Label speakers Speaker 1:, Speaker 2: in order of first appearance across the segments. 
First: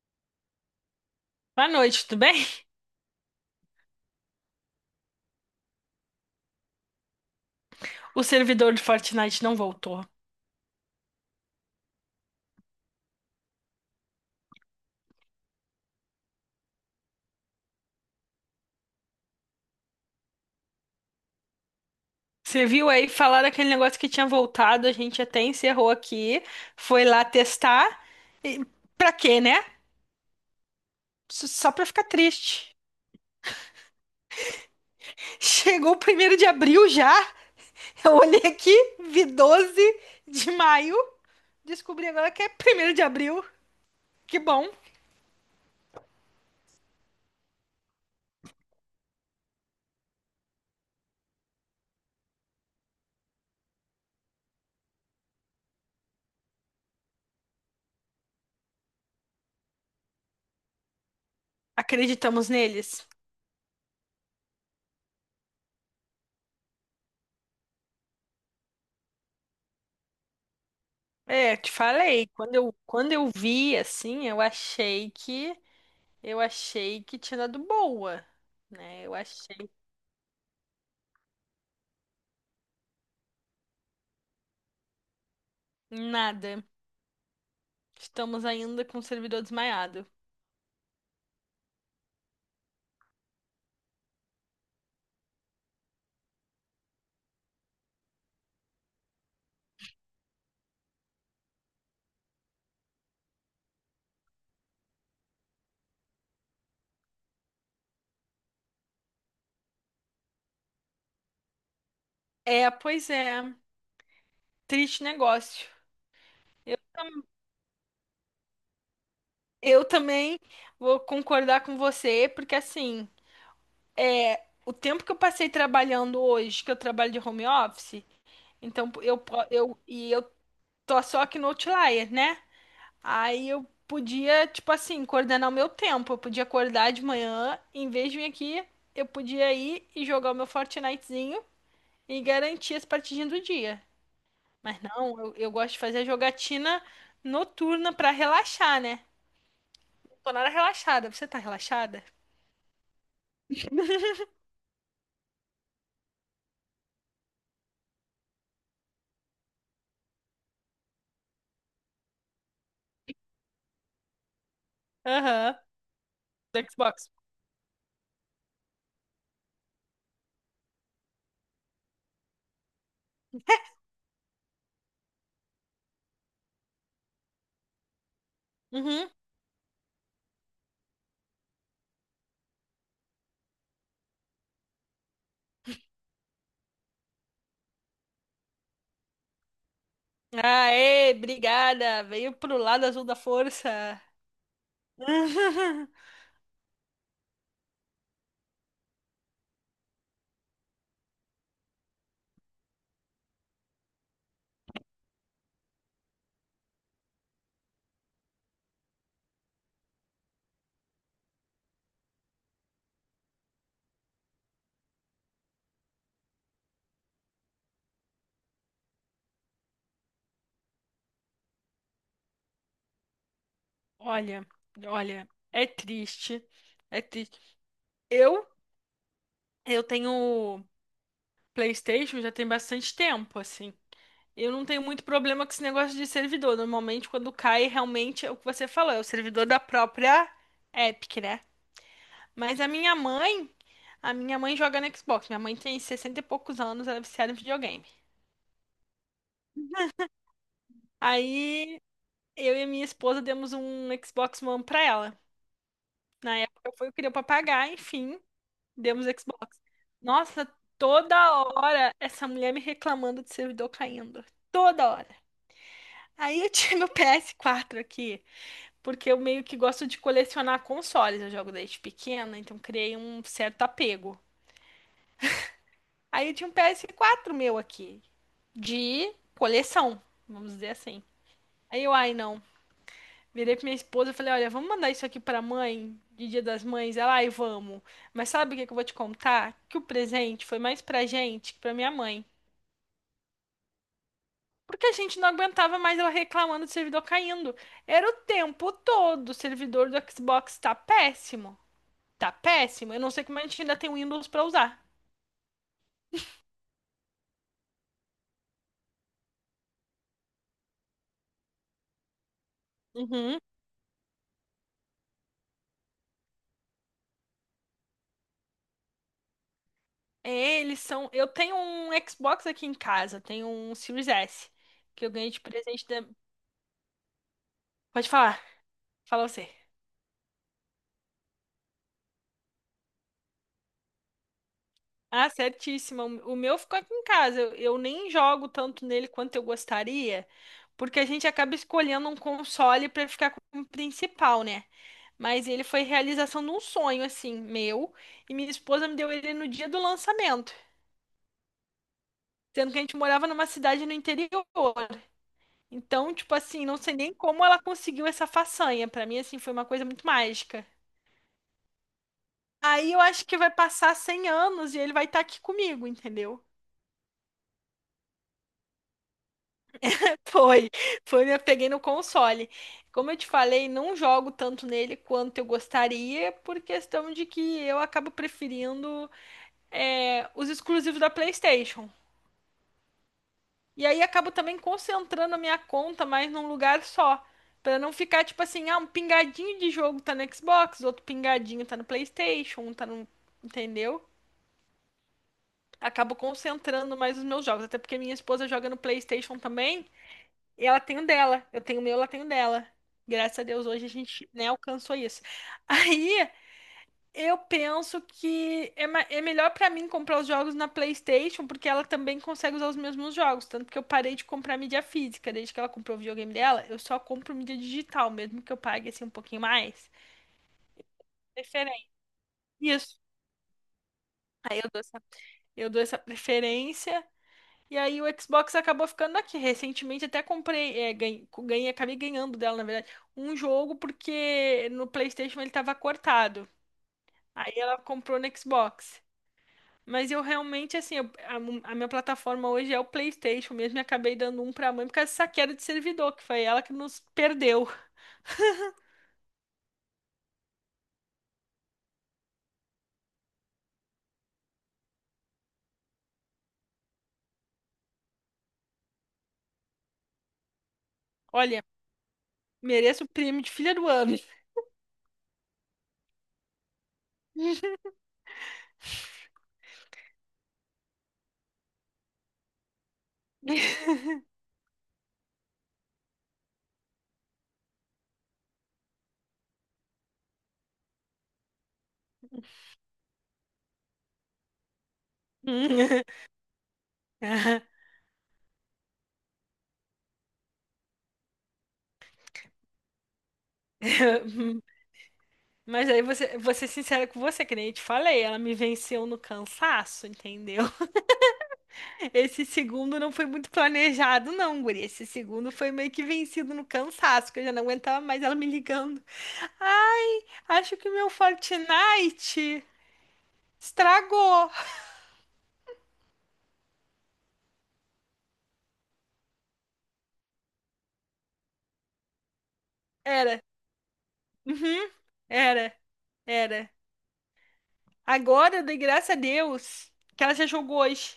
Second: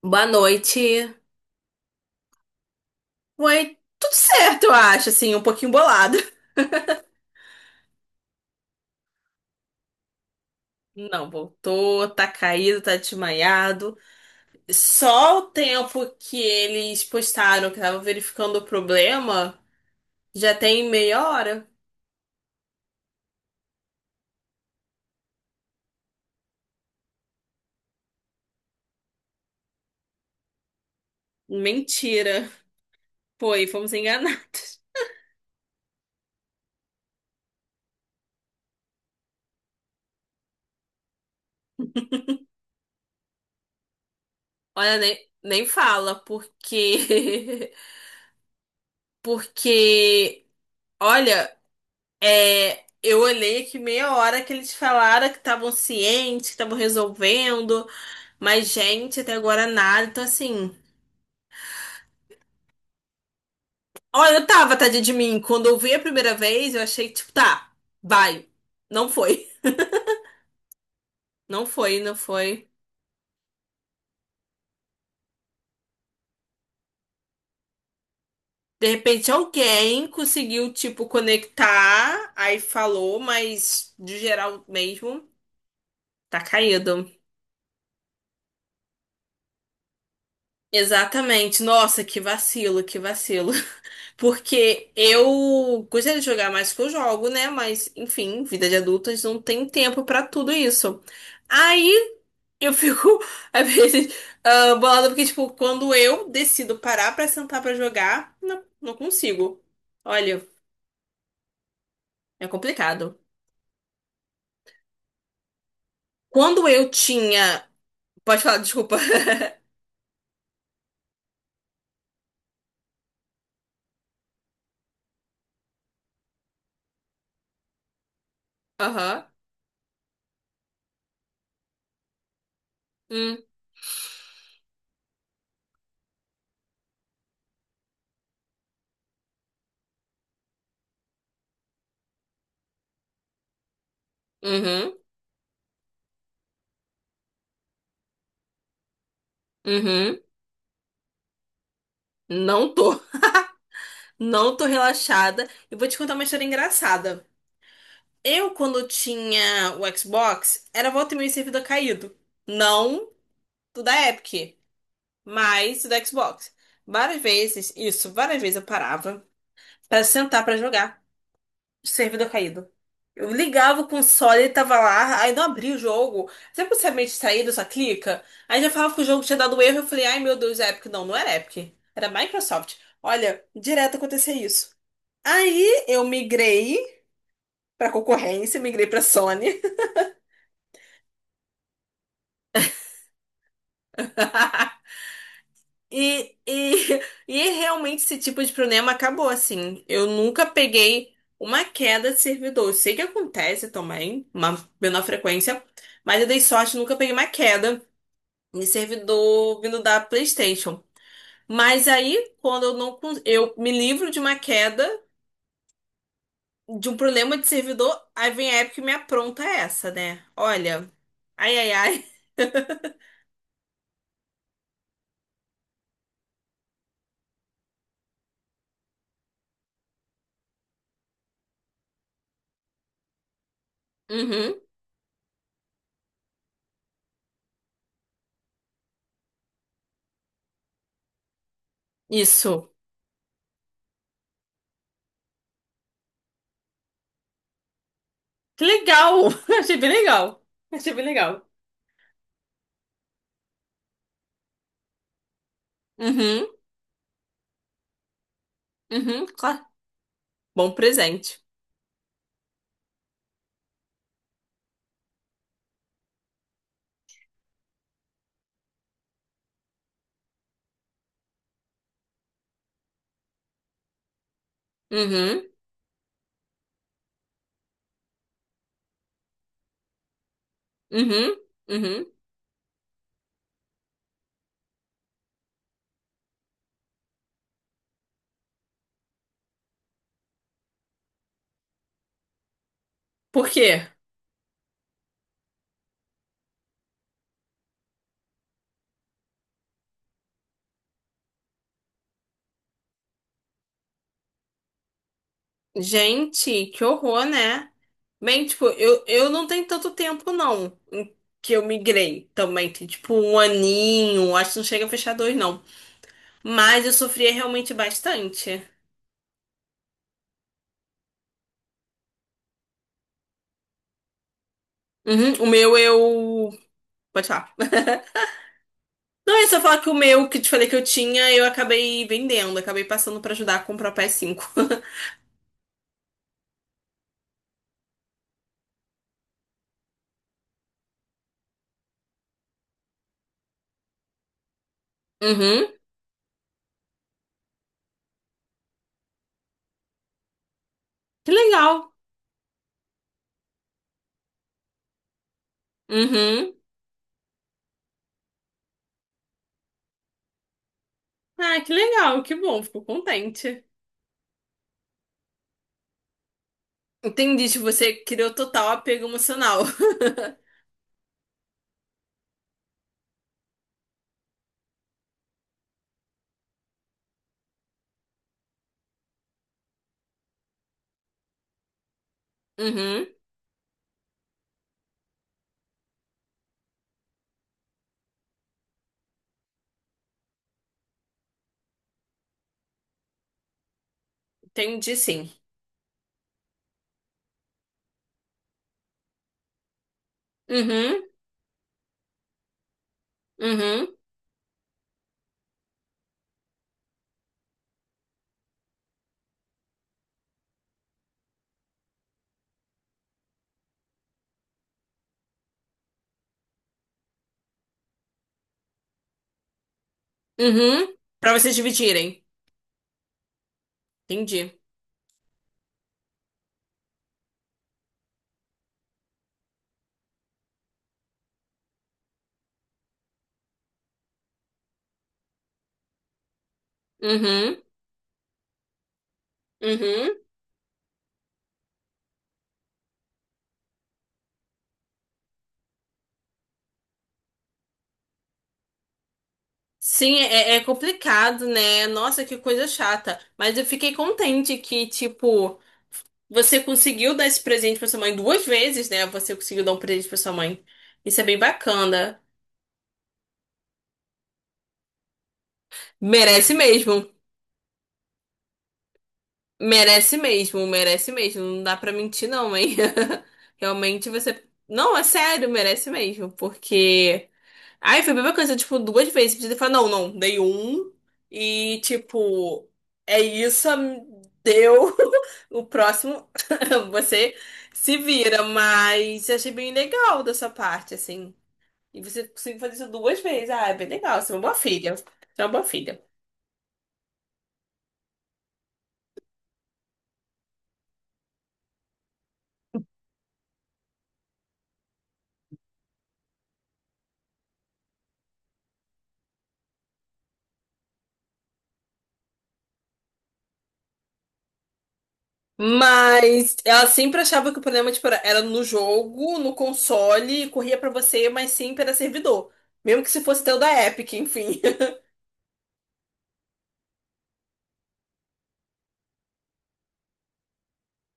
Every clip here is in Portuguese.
Speaker 1: Boa noite.
Speaker 2: Boa noite, tudo bem?
Speaker 1: Ué, tudo certo, eu acho, assim, um pouquinho bolado.
Speaker 2: O servidor do Fortnite não voltou.
Speaker 1: Não, voltou, tá caído, tá desmaiado. Só o tempo que eles postaram que tava verificando o problema, já tem meia hora.
Speaker 2: Você viu aí falar daquele negócio que tinha voltado, a gente até encerrou aqui, foi lá testar. E pra quê, né? Só pra ficar
Speaker 1: Mentira.
Speaker 2: triste.
Speaker 1: Foi fomos enganados.
Speaker 2: Chegou o primeiro de abril já. Eu olhei aqui, vi 12 de maio, descobri agora que é primeiro de abril. Que bom.
Speaker 1: Olha, nem fala, porque... Porque, olha, eu olhei aqui meia hora que eles falaram que estavam cientes, que estavam resolvendo. Mas, gente, até agora nada. Então, assim.
Speaker 2: Acreditamos neles.
Speaker 1: Olha, eu tava, tadinha de mim. Quando eu vi a primeira vez, eu achei, tipo, tá, vai. Não foi.
Speaker 2: É,
Speaker 1: Não
Speaker 2: te
Speaker 1: foi, não
Speaker 2: falei, quando
Speaker 1: foi.
Speaker 2: eu, quando eu vi assim, eu achei que eu achei que tinha dado boa,
Speaker 1: De
Speaker 2: né? Eu
Speaker 1: repente,
Speaker 2: achei
Speaker 1: alguém conseguiu, tipo, conectar. Aí falou, mas de geral mesmo, tá
Speaker 2: nada.
Speaker 1: caído.
Speaker 2: Estamos ainda com o servidor desmaiado.
Speaker 1: Exatamente. Nossa, que vacilo, que vacilo. Porque eu gostaria de jogar mais que eu jogo, né? Mas, enfim, vida de adultas não tem tempo pra tudo isso. Aí eu fico, às vezes, ah, bolada porque, tipo, quando eu decido parar pra sentar pra jogar, não consigo. Olha, é
Speaker 2: É, pois
Speaker 1: complicado.
Speaker 2: é. Triste negócio.
Speaker 1: Quando eu tinha. Pode falar, desculpa.
Speaker 2: Eu também vou concordar com você, porque assim, é, o tempo que eu passei trabalhando hoje, que eu trabalho de home office, então eu,
Speaker 1: Aham.
Speaker 2: eu, eu tô só aqui no Outlier, né?
Speaker 1: Hum.
Speaker 2: Aí eu podia, tipo assim, coordenar o meu tempo. Eu podia acordar de manhã, em vez de vir aqui, eu podia ir e jogar o meu Fortnitezinho e garantir as partidinhas do dia. Mas
Speaker 1: Uhum.
Speaker 2: não, eu gosto de fazer a jogatina noturna pra relaxar, né? Não
Speaker 1: Uhum.
Speaker 2: tô nada relaxada. Você tá relaxada?
Speaker 1: Não tô. Não tô relaxada. E vou te contar uma história engraçada. Eu, quando tinha o Xbox, era volta e meia servidor caído. Não do da Epic,
Speaker 2: Aham.
Speaker 1: mas do da Xbox.
Speaker 2: Do Xbox.
Speaker 1: Várias vezes, isso, várias vezes eu parava. Pra sentar pra jogar. Servidor caído. Eu ligava o console, ele tava lá, aí não abria o jogo. Sempre você é meio distraído, só clica. Aí já falava que o
Speaker 2: Uhum.
Speaker 1: jogo tinha dado erro, eu falei, ai meu Deus, é Epic. Não, não era Epic. Era Microsoft. Olha, direto acontecia isso. Aí eu migrei pra concorrência, migrei pra Sony.
Speaker 2: Aê, obrigada. Veio pro lado azul da força.
Speaker 1: E, realmente esse tipo de problema acabou assim. Eu nunca peguei uma queda de servidor. Eu sei que acontece também, uma menor frequência, mas eu dei sorte, nunca peguei uma queda de servidor vindo da PlayStation. Mas aí, quando eu não eu me livro de uma queda, de um problema de servidor, aí vem a Epic e me apronta essa, né? Olha, ai, ai, ai.
Speaker 2: Olha, olha, é triste. É triste. Eu, eu tenho PlayStation já tem bastante tempo, assim. Eu
Speaker 1: Uhum,
Speaker 2: não tenho muito problema com esse negócio de servidor. Normalmente, quando cai, realmente é o que você falou, é o servidor da própria Epic, né? Mas
Speaker 1: isso.
Speaker 2: a minha mãe joga no Xbox. Minha mãe tem 60 e poucos anos, ela é viciada em videogame.
Speaker 1: Que legal! Achei bem legal. Achei bem legal.
Speaker 2: Aí eu e a minha esposa demos um Xbox One pra ela. Na
Speaker 1: Uhum.
Speaker 2: época foi o que deu pra pagar, enfim, demos
Speaker 1: Uhum,
Speaker 2: Xbox.
Speaker 1: claro.
Speaker 2: Nossa,
Speaker 1: Bom
Speaker 2: toda
Speaker 1: presente.
Speaker 2: hora essa mulher me reclamando de servidor caindo. Toda hora. Aí eu tinha meu PS4 aqui. Porque eu meio que gosto de colecionar consoles. Eu jogo desde pequena, então criei um certo apego.
Speaker 1: Uhum,
Speaker 2: Aí eu tinha um PS4 meu aqui, de coleção, vamos dizer assim.
Speaker 1: uhum,
Speaker 2: Aí eu,
Speaker 1: uhum.
Speaker 2: ai não. Virei pra minha esposa e falei: olha, vamos mandar isso aqui pra mãe, de Dia das Mães. Ela, ai, vamos. Mas sabe o que que eu vou te contar? Que o presente foi mais pra gente que pra minha mãe.
Speaker 1: Por quê?
Speaker 2: Porque a gente não aguentava mais ela reclamando do servidor caindo. Era o tempo todo. O servidor do Xbox tá péssimo. Tá péssimo. Eu não sei como a gente ainda tem Windows pra usar.
Speaker 1: Gente, que horror, né? Bem, tipo, eu não tenho tanto tempo, não, em que eu migrei também. Tem, tipo, um
Speaker 2: Uhum.
Speaker 1: aninho, acho que não chega a fechar dois, não. Mas eu sofria realmente bastante.
Speaker 2: Eles são. Eu tenho um Xbox aqui em casa, tenho um Series S, que eu ganhei
Speaker 1: Uhum,
Speaker 2: de
Speaker 1: o meu,
Speaker 2: presente da.
Speaker 1: eu... Pode falar.
Speaker 2: Pode falar, fala
Speaker 1: Não, é
Speaker 2: você.
Speaker 1: só falar que o meu, que eu te falei que eu tinha, eu acabei vendendo. Acabei passando pra ajudar a comprar o PS5.
Speaker 2: Ah, certíssima. O meu ficou aqui em casa. Eu nem jogo tanto nele quanto eu gostaria, porque a gente acaba escolhendo um console pra ficar como principal, né? Mas ele
Speaker 1: Uhum,
Speaker 2: foi realização de um sonho, assim, meu, e minha esposa me deu ele no dia do lançamento,
Speaker 1: que legal.
Speaker 2: sendo que a gente morava numa cidade no interior. Então, tipo
Speaker 1: Uhum.
Speaker 2: assim, não sei nem como ela conseguiu essa façanha. Pra mim, assim, foi uma coisa muito mágica.
Speaker 1: Ah, que legal, que bom, fico
Speaker 2: Aí eu acho que vai
Speaker 1: contente.
Speaker 2: passar 100 anos e ele vai estar aqui comigo, entendeu?
Speaker 1: Entendi, tipo, você criou total apego emocional.
Speaker 2: Foi, foi, eu peguei no console. Como eu te falei, não jogo tanto nele quanto eu gostaria, por questão de que eu acabo preferindo é, os exclusivos da PlayStation.
Speaker 1: Uhum,
Speaker 2: E aí acabo também concentrando a minha conta mais num lugar só. Pra não ficar tipo assim, ah, um pingadinho de jogo tá no Xbox, outro pingadinho tá no PlayStation, um tá no. Entendeu?
Speaker 1: entendi sim.
Speaker 2: Acabo concentrando mais os meus jogos. Até porque minha esposa joga no PlayStation também, e ela tem
Speaker 1: Uhum,
Speaker 2: o dela. Eu tenho o meu, ela tem o dela. Graças a Deus, hoje
Speaker 1: uhum,
Speaker 2: a gente, né, alcançou isso. Aí. Eu penso que é, é melhor pra mim comprar os jogos na PlayStation, porque ela também consegue usar os mesmos jogos. Tanto que eu parei de comprar mídia física. Desde que ela comprou o videogame dela, eu só compro mídia digital, mesmo que eu pague assim um pouquinho mais.
Speaker 1: uhum. Pra vocês
Speaker 2: Preferência.
Speaker 1: dividirem.
Speaker 2: Isso.
Speaker 1: Entendi.
Speaker 2: Aí eu dou essa preferência. E aí o Xbox acabou ficando aqui. Recentemente até comprei, é, ganhei, ganhei, acabei ganhando dela, na verdade, um jogo porque no PlayStation ele tava cortado. Aí
Speaker 1: Uhum,
Speaker 2: ela comprou no Xbox. Mas
Speaker 1: uhum.
Speaker 2: eu realmente, assim, a minha plataforma hoje é o PlayStation mesmo. E acabei dando um pra mãe por causa dessa queda de servidor, que foi ela que nos perdeu.
Speaker 1: Sim, é, é complicado, né? Nossa, que coisa chata. Mas eu fiquei contente que, tipo, você conseguiu dar esse presente pra sua mãe duas vezes, né? Você conseguiu dar um presente pra sua mãe. Isso é bem
Speaker 2: Olha,
Speaker 1: bacana.
Speaker 2: mereço o prêmio de filha do ano.
Speaker 1: Merece mesmo. Merece mesmo, merece mesmo. Não dá pra mentir, não, hein? Realmente você. Não, é sério, merece mesmo. Porque. Ai, foi a mesma coisa, tipo, duas vezes. Podia ter falado, não, não, dei um. E, tipo, é isso, deu. O próximo, você se vira. Mas eu achei bem legal da sua parte, assim. E você conseguiu fazer isso duas vezes. Ah, é bem legal, você é uma boa filha. Você é uma boa
Speaker 2: Mas aí
Speaker 1: filha.
Speaker 2: você, vou ser sincera com você, que nem eu te falei, ela me venceu no cansaço, entendeu? Esse segundo não foi muito planejado, não, guri. Esse segundo foi meio que vencido no cansaço, que eu já não aguentava mais ela me ligando. Acho que meu Fortnite estragou.
Speaker 1: Mas ela sempre achava que o problema, tipo, era no jogo, no console, e corria pra você, mas sempre era servidor. Mesmo que se
Speaker 2: Era.
Speaker 1: fosse teu da Epic, enfim.
Speaker 2: Uhum. Era. Era. Agora, de graça a Deus, que ela já jogou hoje.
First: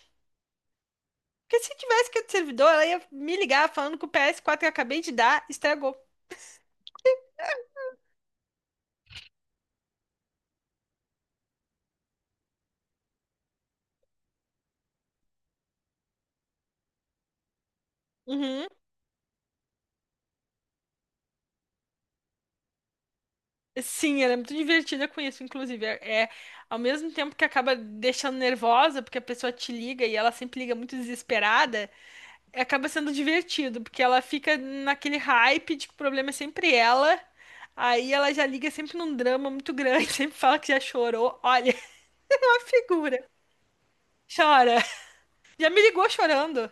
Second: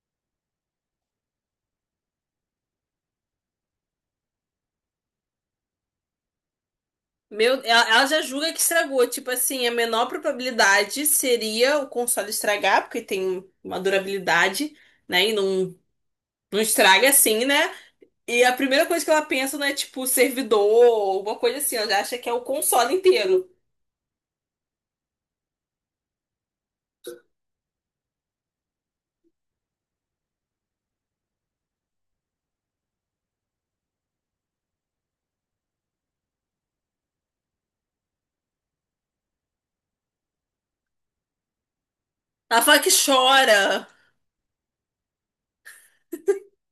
Speaker 2: Porque se tivesse que ir do servidor, ela ia me ligar falando que o ps quatro que eu acabei de dar estragou.
Speaker 1: Meu, ela já julga que estragou. Tipo assim, a menor probabilidade seria o console estragar, porque tem uma durabilidade, né? E não, não estraga assim, né? E a
Speaker 2: Uhum.
Speaker 1: primeira coisa que ela pensa não é, tipo, servidor ou alguma coisa assim. Ela já acha que é o console inteiro.
Speaker 2: Sim, ela é muito divertida com isso, inclusive. É ao mesmo tempo que acaba deixando nervosa, porque a pessoa te liga e ela sempre liga muito desesperada. Acaba sendo divertido, porque ela fica naquele hype de que o problema é sempre ela. Aí ela já liga sempre num drama muito grande, sempre fala que já chorou. Olha,
Speaker 1: Ela
Speaker 2: uma
Speaker 1: fala que
Speaker 2: figura.
Speaker 1: chora.
Speaker 2: Chora. Já me ligou chorando.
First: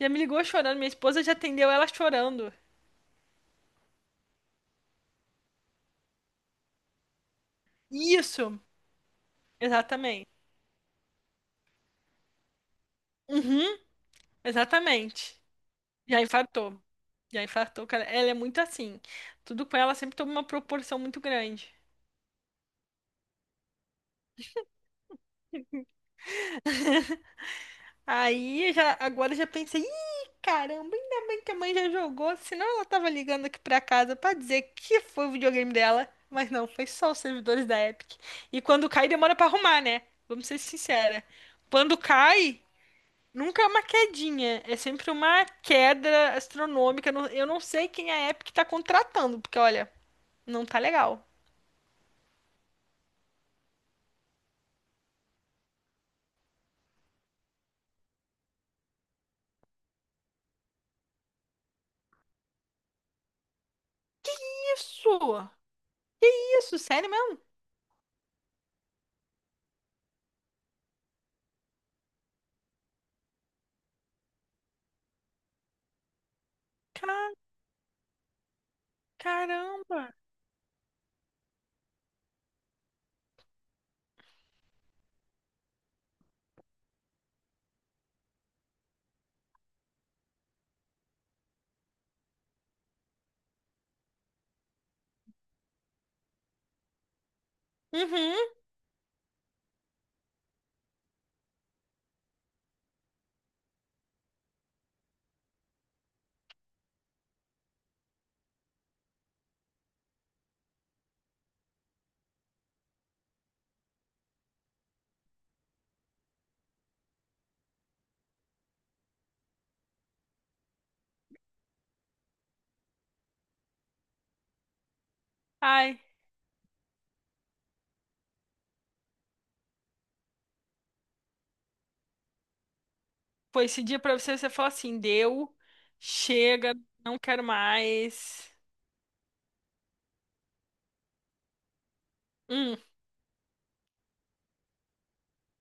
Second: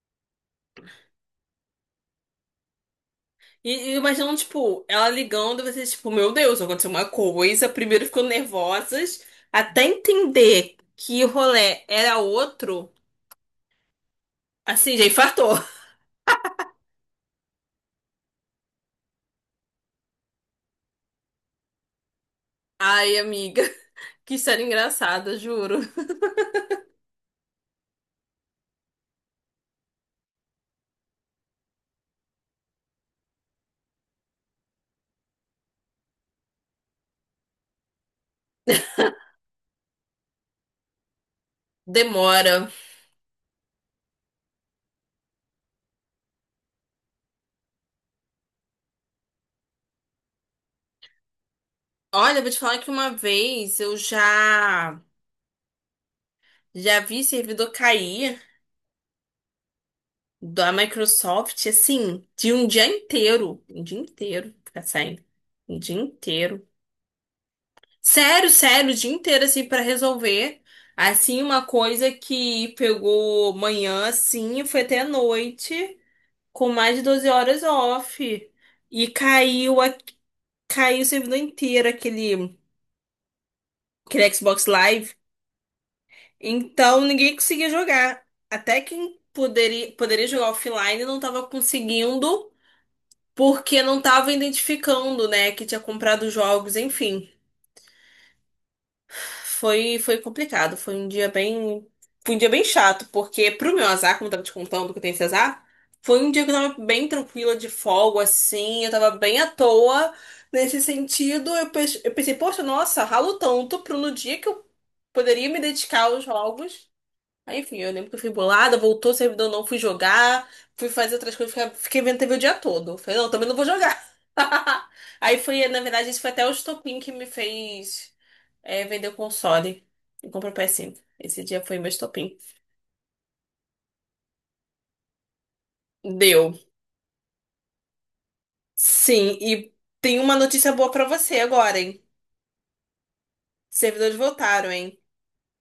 Speaker 2: Já me ligou chorando. Minha esposa já atendeu ela chorando.
Speaker 1: E imaginando, tipo, ela ligando, você, tipo, meu Deus, aconteceu uma coisa. Primeiro ficou
Speaker 2: Isso,
Speaker 1: nervosas, até
Speaker 2: exatamente.
Speaker 1: entender que o rolê era outro,
Speaker 2: Uhum,
Speaker 1: assim, já
Speaker 2: exatamente.
Speaker 1: infartou.
Speaker 2: Já infartou. Já infartou, cara. Ela é muito assim. Tudo com ela sempre toma uma proporção muito grande.
Speaker 1: Ai, amiga, que história engraçada, juro.
Speaker 2: Aí eu já, agora eu já pensei, ih, caramba, ainda bem que a mãe já jogou, senão ela tava ligando aqui pra casa pra dizer que foi o videogame dela, mas não, foi só os servidores da Epic. E quando cai, demora pra arrumar, né? Vamos ser sincera. Quando cai,
Speaker 1: Demora.
Speaker 2: nunca é uma quedinha, é sempre uma queda astronômica. Eu não sei quem a Epic tá contratando, porque olha, não tá legal.
Speaker 1: Olha, vou te falar que uma vez eu já vi servidor cair da Microsoft, assim, de um dia inteiro. Um dia inteiro, ficar sem.
Speaker 2: Isso!
Speaker 1: Um dia inteiro.
Speaker 2: Isso, sério mesmo?
Speaker 1: Sério, sério, o dia inteiro, assim, pra resolver. Assim, uma coisa que pegou manhã, assim, e foi até a noite, com mais de 12
Speaker 2: Ca-
Speaker 1: horas off. E caiu,
Speaker 2: Caramba!
Speaker 1: caiu o servidor inteiro, aquele, aquele Xbox Live. Então, ninguém conseguia jogar. Até quem poderia, poderia jogar offline não tava conseguindo, porque não tava identificando, né, que tinha comprado jogos, enfim.
Speaker 2: Uhum.
Speaker 1: Foi complicado, foi um dia bem chato, porque pro meu azar, como eu tava te contando que eu tenho esse azar, foi um dia que eu tava bem tranquila de folga, assim, eu tava bem à toa nesse sentido. Eu, eu pensei, poxa, nossa, ralo tanto pro no dia que eu poderia me dedicar aos jogos. Aí, enfim, eu lembro que eu fui bolada, voltou o servidor, não fui jogar, fui fazer outras coisas, fiquei vendo TV o dia todo. Falei, não, também não vou jogar. Aí foi, na
Speaker 2: Ai.
Speaker 1: verdade, isso foi até o estopim que me fez. É, vendeu console e comprou PS5. Esse dia foi meu estopim.
Speaker 2: Foi esse dia pra você, você fala assim, deu,
Speaker 1: Deu.
Speaker 2: chega, não quero mais.
Speaker 1: Sim, e tem uma notícia boa pra você agora, hein?
Speaker 2: Hum,
Speaker 1: Servidores voltaram, hein?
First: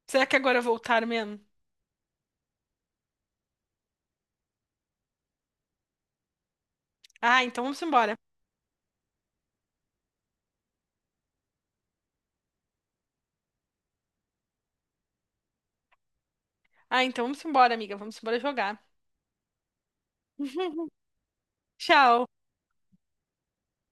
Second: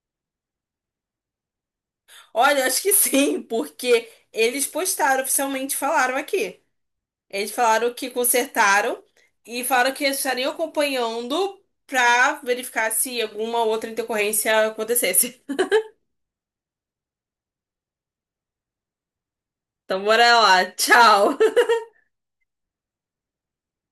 Speaker 2: será que agora voltaram mesmo?
Speaker 1: Olha, eu acho que sim, porque eles postaram oficialmente, falaram aqui.
Speaker 2: Ah,
Speaker 1: Eles
Speaker 2: então vamos
Speaker 1: falaram que
Speaker 2: embora.
Speaker 1: consertaram e falaram que estariam acompanhando pra verificar se alguma outra intercorrência acontecesse.
Speaker 2: Ah, então vamos embora, amiga, vamos embora jogar.
Speaker 1: Então, bora lá. Tchau.
Speaker 2: Tchau.